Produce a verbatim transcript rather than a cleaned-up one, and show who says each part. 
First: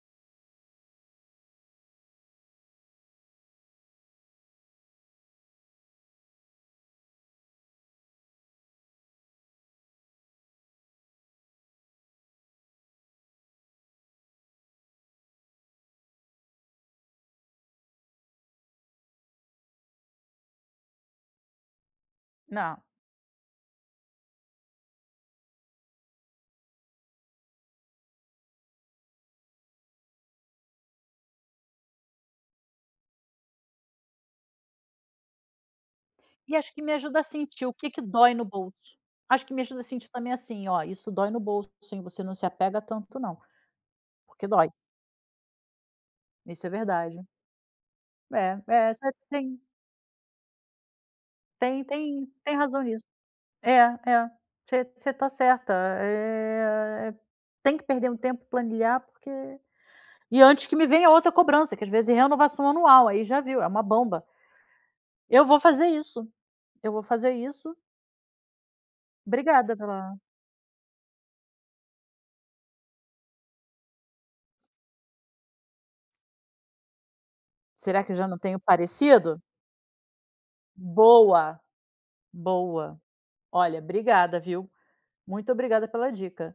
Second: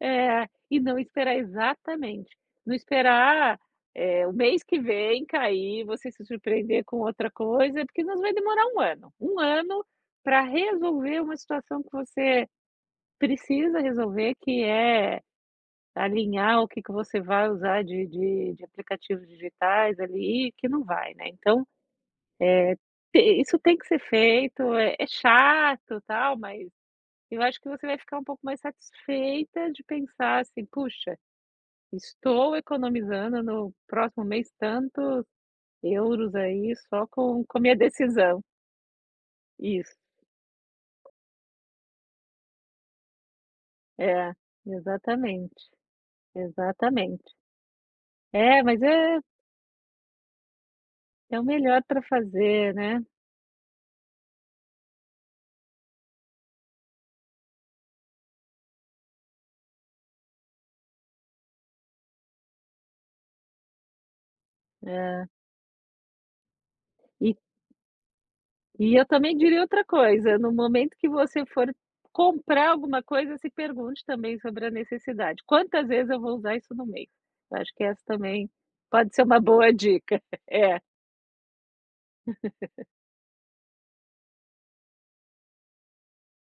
Speaker 1: É, e não esperar exatamente, não esperar, eh, o mês que vem cair e você se surpreender com outra coisa, porque nos vai demorar um ano, um ano pra resolver uma situação que você precisa resolver, que é alinhar o que que você vai usar de de de aplicativos digitais ali, e o que não vai, né, então,
Speaker 2: Não.
Speaker 1: eh, te isso tem que ser feito é é chato tal, mas eu acho que você vai ficar um pouco mais satisfeita de pensar, assim: "Puxa, estou economizando no próximo mês tantos euros
Speaker 2: E acho
Speaker 1: aí
Speaker 2: que me
Speaker 1: só
Speaker 2: ajuda a
Speaker 1: com com a
Speaker 2: sentir o
Speaker 1: minha
Speaker 2: que que dói
Speaker 1: decisão."
Speaker 2: no bolso. Acho que me ajuda a
Speaker 1: Isso.
Speaker 2: sentir também, assim, ó: "Isso dói no bolso, hein, você não se apega tanto não.
Speaker 1: É,
Speaker 2: Porque dói."
Speaker 1: exatamente.
Speaker 2: Isso é verdade.
Speaker 1: Exatamente. É,
Speaker 2: É
Speaker 1: mas
Speaker 2: é. Você
Speaker 1: é
Speaker 2: tem
Speaker 1: É o melhor
Speaker 2: tem
Speaker 1: pra
Speaker 2: tem tem
Speaker 1: fazer,
Speaker 2: razão
Speaker 1: né.
Speaker 2: nisso. É, é. Você você tá certa. Eh, tem que perder um tempo e planilhar porque e antes que me venha outra cobrança, que às vezes é renovação anual, aí já viu, é uma bomba.
Speaker 1: É.
Speaker 2: Eu vou fazer isso. Eu vou fazer
Speaker 1: E
Speaker 2: isso.
Speaker 1: e eu também diria
Speaker 2: Obrigada
Speaker 1: outra
Speaker 2: pela
Speaker 1: coisa, no momento que você for comprar alguma coisa, se pergunte também sobre a necessidade: "Quantas vezes eu vou usar isso no mês?" Eu acho que essa
Speaker 2: Será que já não
Speaker 1: também
Speaker 2: tem um
Speaker 1: pode ser
Speaker 2: parecido?
Speaker 1: uma boa dica. É.
Speaker 2: Boa, boa. Olha, obrigada, viu. Muito obrigada pela dica.